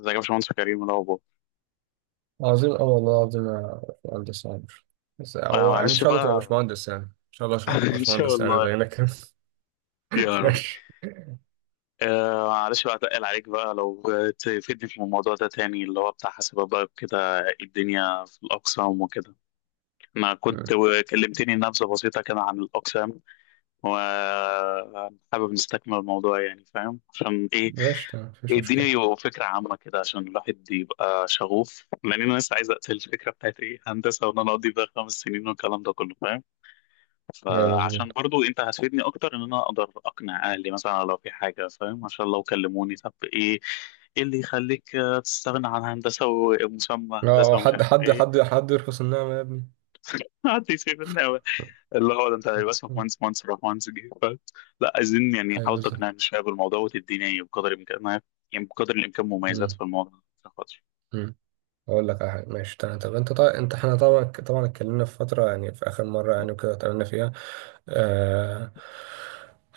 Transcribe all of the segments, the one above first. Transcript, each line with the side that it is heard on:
left: ازيك يا باشمهندس كريم، إيه الاخبار؟
right: عظيم أوي والله العظيم يا باشمهندس عمر. بس
left: آه
right: هو إن
left: معلش
right: شاء الله تبقى
left: بقى.
right: باشمهندس، يعني إن شاء الله تبقى
left: ان شاء
right: باشمهندس يعني
left: الله.
right: زينا كده.
left: يا رب.
right: ماشي.
left: آه معلش بقى، اتقل عليك بقى لو تفيدني في الموضوع ده تاني، اللي هو بتاع حاسبات بقى كده، الدنيا في الاقسام وكده. انا كنت كلمتني نبذه بسيطه كده عن الاقسام، وحابب نستكمل الموضوع، يعني فاهم عشان ايه
right: ماشي تمام، مفيش
left: الدنيا،
right: مشكلة.
left: يبقى فكره عامه كده عشان الواحد يبقى شغوف، لان انا لسه عايز اقتل الفكره بتاعت ايه هندسه، وان انا اقضي بقى 5 سنين والكلام ده كله فاهم.
right: أيوة
left: فعشان
right: مظبوط.
left: برضو انت هتفيدني اكتر ان انا اقدر اقنع اهلي مثلا لو في حاجه فاهم، عشان لو كلموني طب ايه، ايه اللي يخليك تستغنى عن هندسه ومسمى
right: اه،
left: هندسه ومش
right: حد
left: عارف
right: حد
left: ايه.
right: حد حد يرخص النعمة يا ابني.
left: حد يسيبني أوي. اللي هو ده انت هيبقى اسمك
right: مم.
left: مهندس، مهندس راح مهندس جه لا عايزين يعني
right: أيوة
left: حاول
right: بالظبط.
left: تقنعني شويه بالموضوع وتديني بقدر الامكان، يعني بقدر الامكان مميزات
right: أمم،
left: في الموضوع عشان خاطر
right: أمم. أقول لك على حاجة. ماشي تمام. طب أنت طبعا، أنت إحنا طبعا اتكلمنا في فترة يعني، في آخر مرة يعني وكده اتكلمنا فيها آه،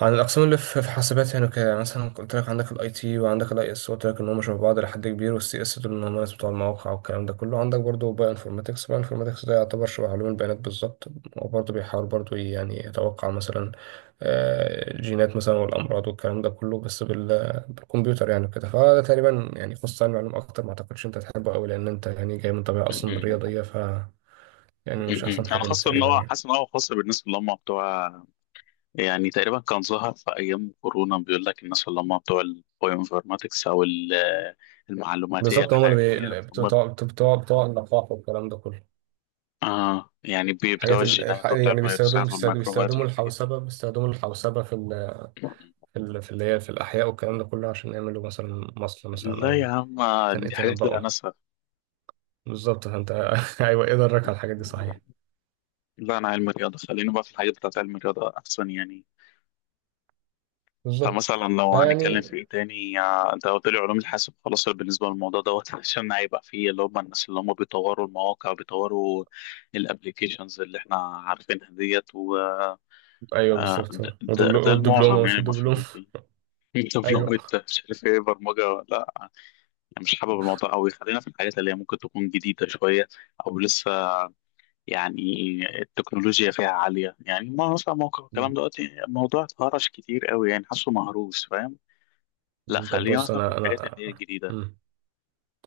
right: عن الأقسام اللي في حاسبات يعني وكده. يعني مثلا قلت لك عندك الاي تي وعندك الاي اس، قلت لك إن هم شبه بعض لحد كبير، والسي اس دول إن هم الناس بتوع المواقع والكلام ده كله. عندك برضه باي انفورماتكس ده يعتبر شبه علوم البيانات بالظبط. وبرضه بيحاول برضه يعني يتوقع مثلا الجينات مثلا والأمراض والكلام ده كله، بس بالكمبيوتر يعني وكده. فده تقريبا يعني خصوصا علوم، أكتر ما أعتقدش أنت تحبه أوي، لأن أنت يعني جاي من طبيعة أصلا
left: م- م-
right: رياضية. ف
left: م-
right: يعني مش
left: م.
right: أحسن
left: انا
right: حاجة ليك
left: خاصه ان
right: تقريبا
left: هو
right: يعني.
left: حاسس ان هو خاص بالناس اللي هم بتوع، يعني تقريبا كان ظهر في ايام كورونا بيقول لك الناس اللي هم بتوع البايوانفورماتكس المعلوماتيه
right: بالظبط، هما اللي بي...
left: الحيويه
right: اللي بتوع
left: هم.
right: بتوع بتوع بتوع اللقاح والكلام ده كله.
left: اه يعني بتوع
right: الحاجات
left: الجينات وبتوع
right: يعني بيستخدموا
left: الفيروسات
right: بيستخدموا
left: والميكروبات
right: بيستخدموا
left: والحاجات دي.
right: الحوسبة بيستخدموا الحوسبة في اللي هي في الأحياء والكلام ده كله، عشان يعملوا مثلا مصل مثلا، أو
left: لا يا عم، دي حاجات لا
right: يتنبؤوا.
left: ناسها.
right: بالظبط فأنت. أيوه إيه درك على الحاجات دي صحيح.
left: لا انا علم رياضه، خلينا بقى في الحاجات بتاعت علم الرياضه احسن يعني.
right: بالظبط.
left: فمثلا لو هنتكلم في
right: فيعني
left: ايه تاني، انت قلت لي علوم الحاسب خلاص بالنسبه للموضوع دوت عشان هيبقى فيه اللي هم الناس اللي هم بيطوروا المواقع، بيطوروا الابليكيشنز اللي احنا عارفينها ديت، و
right: أيوه
left: آه،
right: بالظبط.
left: ده, ده ده
right: والدبلومة،
left: المعظم
right: مش
left: يعني
right: الدبلومة.
left: المشهورين فيه. انت لو
right: أيوه.
left: مش عارف ايه برمجه ولا لا. أنا مش حابب الموضوع قوي، خلينا في الحاجات اللي هي ممكن تكون جديده شويه، او لسه يعني التكنولوجيا فيها عاليه يعني، ما مثلا موقع الكلام
right: مم.
left: دلوقتي الموضوع اتهرش كتير قوي يعني، حاسه مهروس فاهم. لا
right: مم. طب
left: خلينا
right: بص،
left: مثلا في
right: أنا
left: الحاجات اللي
right: أنا
left: هي الجديدة.
right: مم.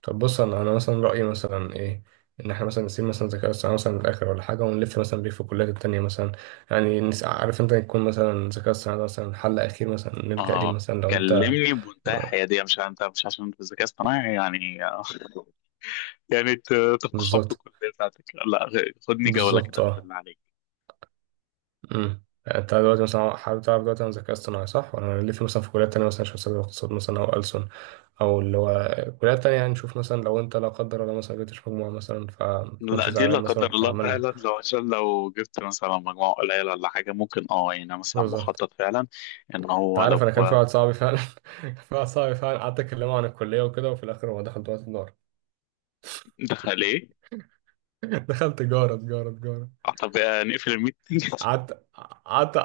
right: طب بص، انا مثلا رايي مثلا ايه، ان احنا مثلا نسيب مثلا الذكاء الاصطناعي مثلا للاخر ولا حاجه، ونلف مثلا بيه في الكليات التانية مثلا. يعني عارف انت، يكون مثلا الذكاء الاصطناعي ده مثلا حل اخير مثلا نلجا ليه،
left: اه
right: مثلا لو انت.
left: كلمني بمنتهى الحيادية، مش انت، مش عشان انت في الذكاء اصطناعي يعني يعني ت- تفخم في
right: بالظبط.
left: الكلية بتاعتك، لا غ- خدني جولة
right: بالظبط
left: كده
right: اه.
left: بالله عليك.
right: امم، انت دلوقتي مثلا حابب تعرف دلوقتي عن الذكاء الاصطناعي، صح؟ ولا نلف مثلا في كليات تانية مثلا، نشوف حساب الاقتصاد مثلا او ألسن، او اللي هو كليات تانية. يعني نشوف مثلا لو انت لا قدر الله مثلا جبتش مجموعة مثلا،
left: لا
right: فمتكونش
left: دي لا
right: زعلان مثلا،
left: قدر
right: كنا
left: الله،
right: عملنا
left: فعلا لو عشان لو جبت مثلا مجموعة قليلة ولا حاجة، ممكن اه يعني أنا مثلا
right: بالظبط.
left: مخطط فعلا ان
right: انت
left: هو
right: عارف،
left: لو.
right: انا كان في واحد صاحبي فعلا. كان في واحد صاحبي فعلا قعدت اكلمه عن الكليه وكده، وفي الاخر هو دخل دلوقتي تجاره.
left: دخل ايه؟
right: دخل تجاره، تجاره، تجاره.
left: آه، طب آه، نقفل الميتنج.
right: قعدت قعدت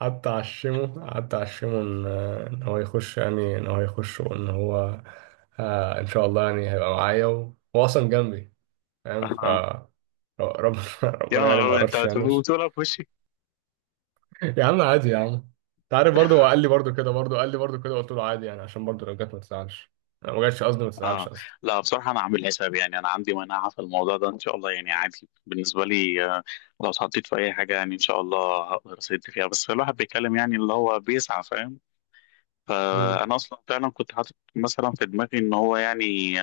right: قعدت اعشمه ان هو يخش، يعني ان هو يخش وان هو، آه ان شاء الله يعني هيبقى معايا، وهو اصلا جنبي فاهم. ف
left: اه
right: ربنا
left: يا
right: ربنا يعني
left: نهار
right: ما
left: أبيض، انت
right: قررش يعني بس.
left: بتقولها في وشي.
right: يا عم عادي يا عم. انت عارف برضه، هو قال لي برضه كده، برضه قال لي برضه كده، قلت له عادي يعني، عشان برضه لو جت ما تزعلش، لو ما جاتش قصدي ما تزعلش
left: اه
right: قصدي.
left: لا بصراحة أنا عامل حساب يعني، أنا عندي مناعة في الموضوع ده إن شاء الله، يعني عادي بالنسبة لي. لو اتحطيت في أي حاجة يعني إن شاء الله هقدر أسد فيها، بس الواحد بيتكلم يعني اللي هو بيسعى فاهم. فأنا أصلا فعلا كنت حاطط مثلا في دماغي إن هو يعني،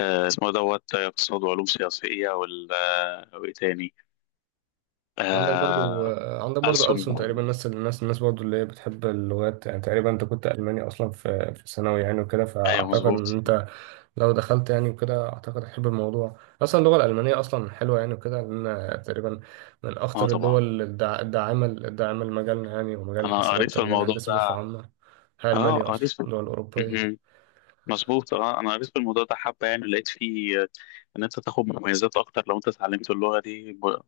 left: اسمه دوت اقتصاد وعلوم سياسية، وال آه، وإيه تاني،
right: عندك برضو
left: آه،
right: عندك برضو
left: ألسن.
right: ألسن، تقريبا ناس. الناس برضو اللي هي بتحب اللغات. يعني تقريبا انت كنت ألماني أصلا في ثانوي يعني وكده،
left: أيوه
right: فأعتقد إن
left: مظبوط.
right: انت لو دخلت يعني وكده، أعتقد هتحب الموضوع. أصلا اللغة الألمانية أصلا حلوة يعني وكده، لأن تقريبا من
left: أه
right: أخطر
left: طبعا،
right: الدول الداعمة الداعمة لمجالنا يعني، ومجال
left: أنا قريت
right: الحاسبات
left: في
right: ومجال
left: الموضوع
right: الهندسة بصفة
left: ده.
right: عامة. هي
left: أه
right: ألمانيا
left: قريت
right: أصلا
left: في،
right: دول أوروبية.
left: مظبوط، اه انا قريت في الموضوع ده حبه يعني، لقيت فيه ان انت تاخد مميزات اكتر لو انت اتعلمت اللغه دي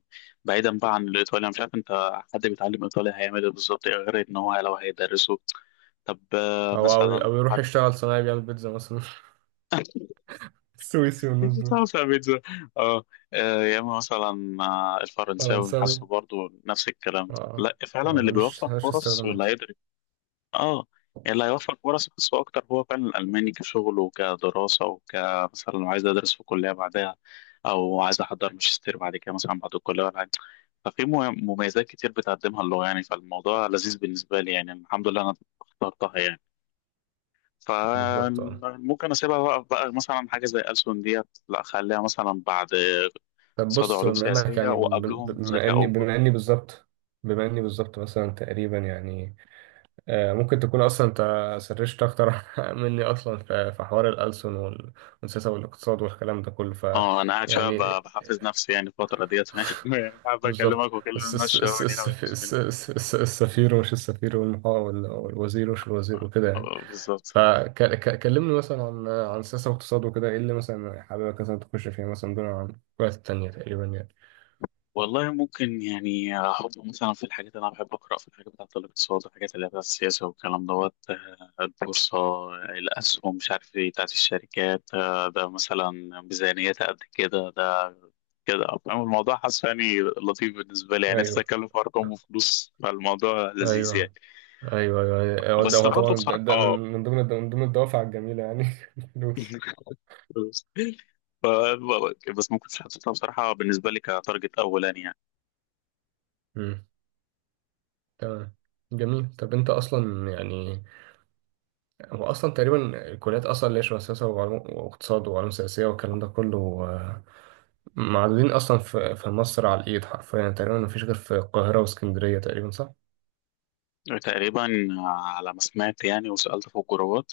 left: بعيدا بقى عن الايطالي، انا مش عارف انت حد بيتعلم ايطالي هيعمل ايه بالظبط، إيه غير ان هو لو هيدرسه. طب
right: أو
left: مثلا
right: أو أو
left: لو
right: يروح
left: حد
right: يشتغل صنايعي، بيعمل بيتزا مثلا. سويسي والناس دول.
left: تعرف يا بيتزا. اه، آه، يا اما مثلا آه، الفرنساوي
right: فرنساوي،
left: حاسه برضه نفس الكلام،
right: اه،
left: لا فعلا
right: ما
left: اللي
right: ملوش
left: بيوفر
right: ملوش
left: فرص واللي
right: استخدامات.
left: هيدرس اه يعني اللي هيوفر فرص نفسه اكتر هو فعلا الالماني، كشغل وكدراسه، وكمثلا لو عايز ادرس في كليه بعدها، او عايز احضر ماجستير بعد كده مثلا بعد الكليه ولا حاجه. ففي مميزات كتير بتقدمها اللغه يعني، فالموضوع لذيذ بالنسبه لي يعني، الحمد لله انا اخترتها يعني.
right: بالظبط اه.
left: فممكن اسيبها بقى مثلا حاجه زي ألسن ديت، لا اخليها مثلا بعد
right: طب
left: اقتصاد
right: بص،
left: وعلوم
right: بما انك
left: سياسيه
right: يعني، ب- ب-
left: وقبلهم
right: بما
left: ذكاء.
right: اني بما اني بالظبط. بما اني بالظبط مثلا تقريبا يعني ممكن تكون اصلا انت سرشت اكتر مني اصلا في حوار الألسن والسياسة والاقتصاد والكلام ده كله. ف
left: اه انا قاعد شويه
right: يعني.
left: بحفز نفسي يعني الفتره ديت فاهم يعني، حابب
right: بالظبط.
left: اكلمك واكلم الناس شويه من هنا والناس من هنا.
right: السفير ومش السفير، والوزير ومش الوزير وكده يعني.
left: بالظبط.
right: فكلمني مثلا عن السياسة والاقتصاد وكده، ايه اللي مثلا حاببك مثلا تخش فيها مثلا دون عن الوقت التانية تقريبا يعني.
left: والله ممكن يعني احط مثلا في الحاجات اللي انا بحب اقرا في الحاجات بتاعت الاقتصاد، الحاجات اللي هي بتاعت السياسه والكلام دوت البورصه، الاسهم، مش عارف ايه، بتاعت الشركات، ده مثلا ميزانيتها قد كده، ده كده فاهم الموضوع، حاسس يعني لطيف بالنسبه لي يعني، انت
right: ايوه،
left: تتكلم في ارقام وفلوس فالموضوع لذيذ يعني.
right: ايوه، ايوه، ايوه، أيوة. هو ده،
left: بس
right: هو
left: برضه
right: طبعا
left: بصراحه
right: ده من ضمن الدوافع الجميله يعني. الفلوس.
left: ف- بس ممكن حطيتها بصراحة بالنسبة لي كتارجت أولاني يعني.
right: امم. تمام. جميل. طب انت اصلا يعني، هو اصلا تقريبا الكليات اصلا اللي هي شبه سياسه وعلوم، واقتصاد وعلوم سياسيه والكلام ده كله، آه، معدودين اصلا في مصر على الايد حرفيا يعني. تقريبا ما فيش غير في القاهره واسكندريه تقريبا، صح؟
left: تقريبا على ما سمعت يعني، وسألت في الجروبات،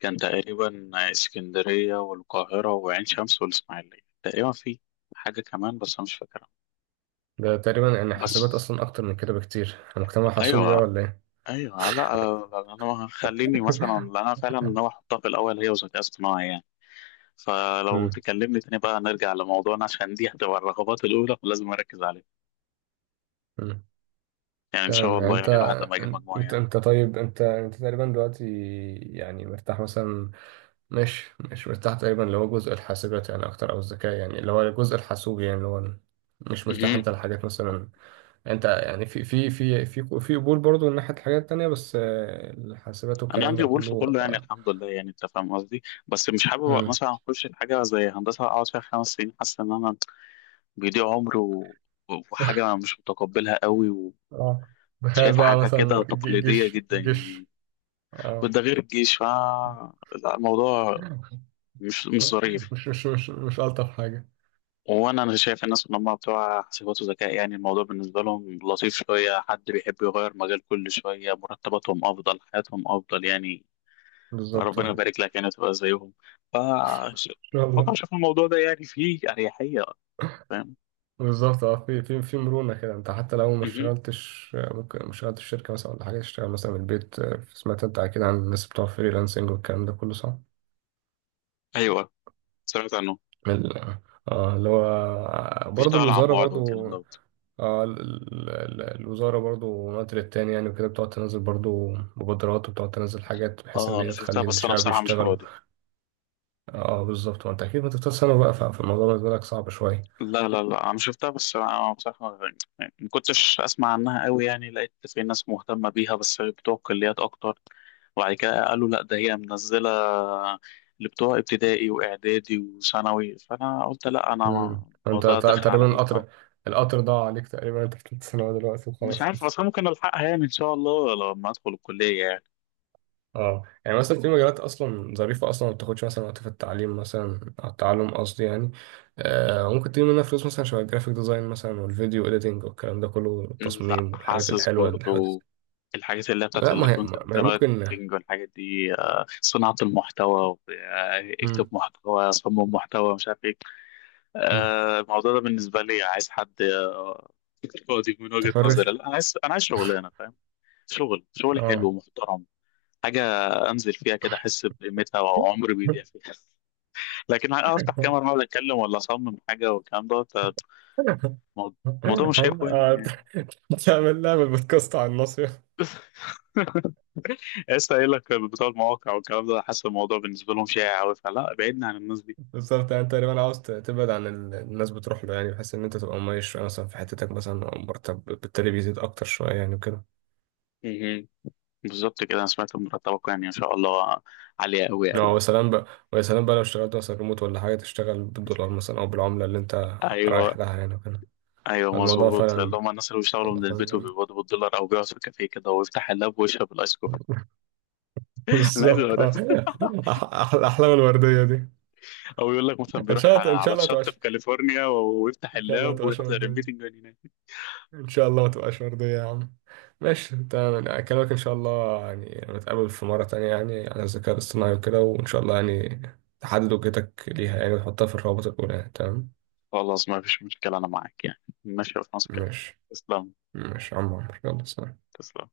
left: كان تقريبا اسكندرية والقاهرة وعين شمس والإسماعيلية، تقريبا في حاجة كمان بس أنا مش فاكرها.
right: ده تقريبا يعني حاسبات
left: بس
right: اصلا اكتر من كده بكتير مجتمع حاسوبي بقى،
left: أيوه،
right: ولا ايه؟
left: أيوه، لا أنا خليني مثلا، لأن أنا فعلا ناوي أحطها في الأول هي وذكاء اصطناعي يعني. فلو تكلمني تاني بقى نرجع لموضوعنا، عشان دي هتبقى الرغبات الأولى ولازم أركز عليها.
right: امم.
left: يعني إن شاء
right: تمام. يعني
left: الله
right: انت
left: يعني الواحد لما يجيب مجموعة
right: انت
left: يعني.
right: انت طيب، انت تقريبا دلوقتي يعني مرتاح مثلا، مش مرتاح تقريبا اللي هو جزء الحاسبات يعني اكتر، او الذكاء يعني اللي هو الجزء الحاسوبي يعني، اللي هو مش مرتاح
left: مهم.
right: انت لحاجات مثلا. انت يعني في قبول برضه من ناحية الحاجات التانية، بس الحاسبات
left: انا
right: والكلام
left: عندي
right: ده
left: قبول في
right: كله
left: كله يعني
right: اه.
left: الحمد لله، يعني انت فاهم قصدي. بس مش حابب
right: مم.
left: مثلا اخش في حاجه زي هندسه اقعد فيها 5 سنين، حاسس ان انا بيضيع عمري و... وحاجه مش متقبلها قوي،
right: اه. تخيل
left: وشايفها
right: بقى
left: حاجه
right: مثلا
left: كده تقليديه
right: الجيش،
left: جدا يعني،
right: الجيش اه.
left: وده غير الجيش ف لا، الموضوع مش مش ظريف.
right: مش ألطف حاجة.
left: وانا انا شايف الناس ان هم بتوع حسابات وذكاء، يعني الموضوع بالنسبه لهم لطيف شويه، حد بيحب يغير مجال كل شويه، مرتباتهم افضل، حياتهم افضل يعني.
right: بالظبط اه،
left: ربنا
right: ان
left: يبارك لك يعني تبقى زيهم. ف
right: شاء
left: بفكر
right: الله.
left: اشوف الموضوع ده يعني فيه اريحيه، فاهم.
right: بالظبط اه، في مرونة كده. انت حتى لو ما
left: مهم.
right: اشتغلتش، ممكن ما اشتغلتش في شركة مثلا ولا حاجة، تشتغل مثلا من البيت. سمعت انت اكيد عن الناس بتوع فريلانسنج والكلام ده كله، صح؟
left: ايوه، سمعت عنه،
right: ال- اه اللي هو برضه
left: بيشتغل عن
right: الوزارة
left: بعد
right: برضه
left: والكلام دوت.
right: اه. الوزارة برضه من وقت للتاني يعني وكده بتقعد تنزل برضه مبادرات، وبتقعد تنزل حاجات بحيث ان
left: اه انا
right: هي
left: شفتها
right: تخلي
left: بس انا
right: الشعب
left: بصراحه مش
right: يشتغلوا.
left: فاضي.
right: اه بالظبط، وانت اكيد ما تفتح سنة بقى، فالموضوع بالنسبة لك صعب شوية.
left: لا لا لا انا شفتها بس انا بصراحه يعني ما كنتش اسمع عنها قوي يعني، لقيت في ناس مهتمه بيها بس بتوع الكليات اكتر، وبعد كده قالوا لا ده هي منزله اللي بتوع ابتدائي واعدادي وثانوي، فانا قلت لا انا
right: امم. انت
left: الموضوع داخل على
right: تقريبا
left: ثالثه،
right: القطر، القطر ضاع عليك تقريبا، انت في ثالث ثانوي دلوقتي
left: مش
right: وخلاص كده.
left: عارف اصلا ممكن الحقها يعني ان شاء الله لما ادخل الكليه يعني.
right: اه يعني مثلا في مجالات اصلا ظريفه اصلا، ما بتاخدش مثلا وقت في التعليم مثلا او التعلم قصدي يعني. آه ممكن تجيب منها فلوس مثلا، شبه الجرافيك ديزاين مثلا، والفيديو اديتنج والكلام ده كله،
left: لا
right: والتصميم والحاجات
left: حاسس
right: الحلوه اللي حاجات.
left: برضو الحاجات اللي هي بتاعت
right: لا ما هي ما
left: الكونتنت
right: هي ممكن.
left: رايتنج والحاجات دي، صناعه المحتوى اكتب
right: مم.
left: محتوى، صمم محتوى، مش عارف ايه،
right: مم.
left: الموضوع ده بالنسبه لي عايز حد فاضي، من وجهه
right: تفرغ.
left: نظري لا انا عايز، انا عايز شغلانه فاهم، شغل شغل حلو
right: اه.
left: ومحترم، حاجه انزل فيها كده احس بقيمتها وعمري بيضيع فيها. لكن هقعد افتح كاميرا واقعد اتكلم ولا اصمم حاجه والكلام ده، الموضوع الموضوع مش شايفه
right: آه،
left: يعني.
right: تعمل لها بالبودكاست على النص.
left: لسه قايل لك بتوع المواقع والكلام ده، حاسس الموضوع بالنسبه لهم شائع قوي، فلا بعدنا عن الناس دي.
right: بالظبط، يعني انت تقريبا عاوز تبعد عن الناس بتروح له يعني، بحيث ان انت تبقى مميز شويه مثلا في حتتك مثلا، او مرتب بالتالي بيزيد اكتر شويه يعني وكده.
left: مهم. بالظبط كده، انا سمعت إن مرتبكم يعني ان شاء الله عاليه قوي قوي
right: اه، ويا
left: قوي.
right: سلام بقى. ويا سلام بقى لو اشتغلت مثلا ريموت ولا حاجه، تشتغل بالدولار مثلا، او بالعمله اللي انت
left: ايوه
right: رايح لها يعني وكده.
left: ايوه
right: الموضوع
left: مظبوط، اللي
right: فعلا،
left: هم الناس اللي بيشتغلوا
right: والله
left: من
right: فعلا
left: البيت
right: جميل.
left: وبيقبضوا بالدولار، او بيقعد في كافيه كده ويفتح اللاب ويشرب الايس كوفي. انا عايز
right: بالظبط
left: أبقى ده.
right: اه. الاحلام الورديه دي
left: او يقول لك مثلا
right: ان
left: بيروح
right: شاء الله. ان شاء
left: على
right: الله تبقى،
left: شط في كاليفورنيا ويفتح
right: ان شاء الله
left: اللاب
right: تبقى
left: ويحضر
right: ورديه.
left: الميتنج من هناك.
right: ان شاء الله ما تبقاش مرضية يا عم. ماشي تمام، أنا اكلمك ان شاء الله، يعني نتقابل في مرة تانية يعني عن الذكاء الاصطناعي وكده، وان شاء الله يعني تحدد وجهتك ليها يعني، وتحطها في الروابط الاولى يعني. تمام.
left: خلاص ما فيش مشكله، انا معاك يعني ماشي، في مصر كده.
right: ماشي.
left: تسلم.
right: ماشي يا عم عمرو، يلا سلام.
left: تسلم.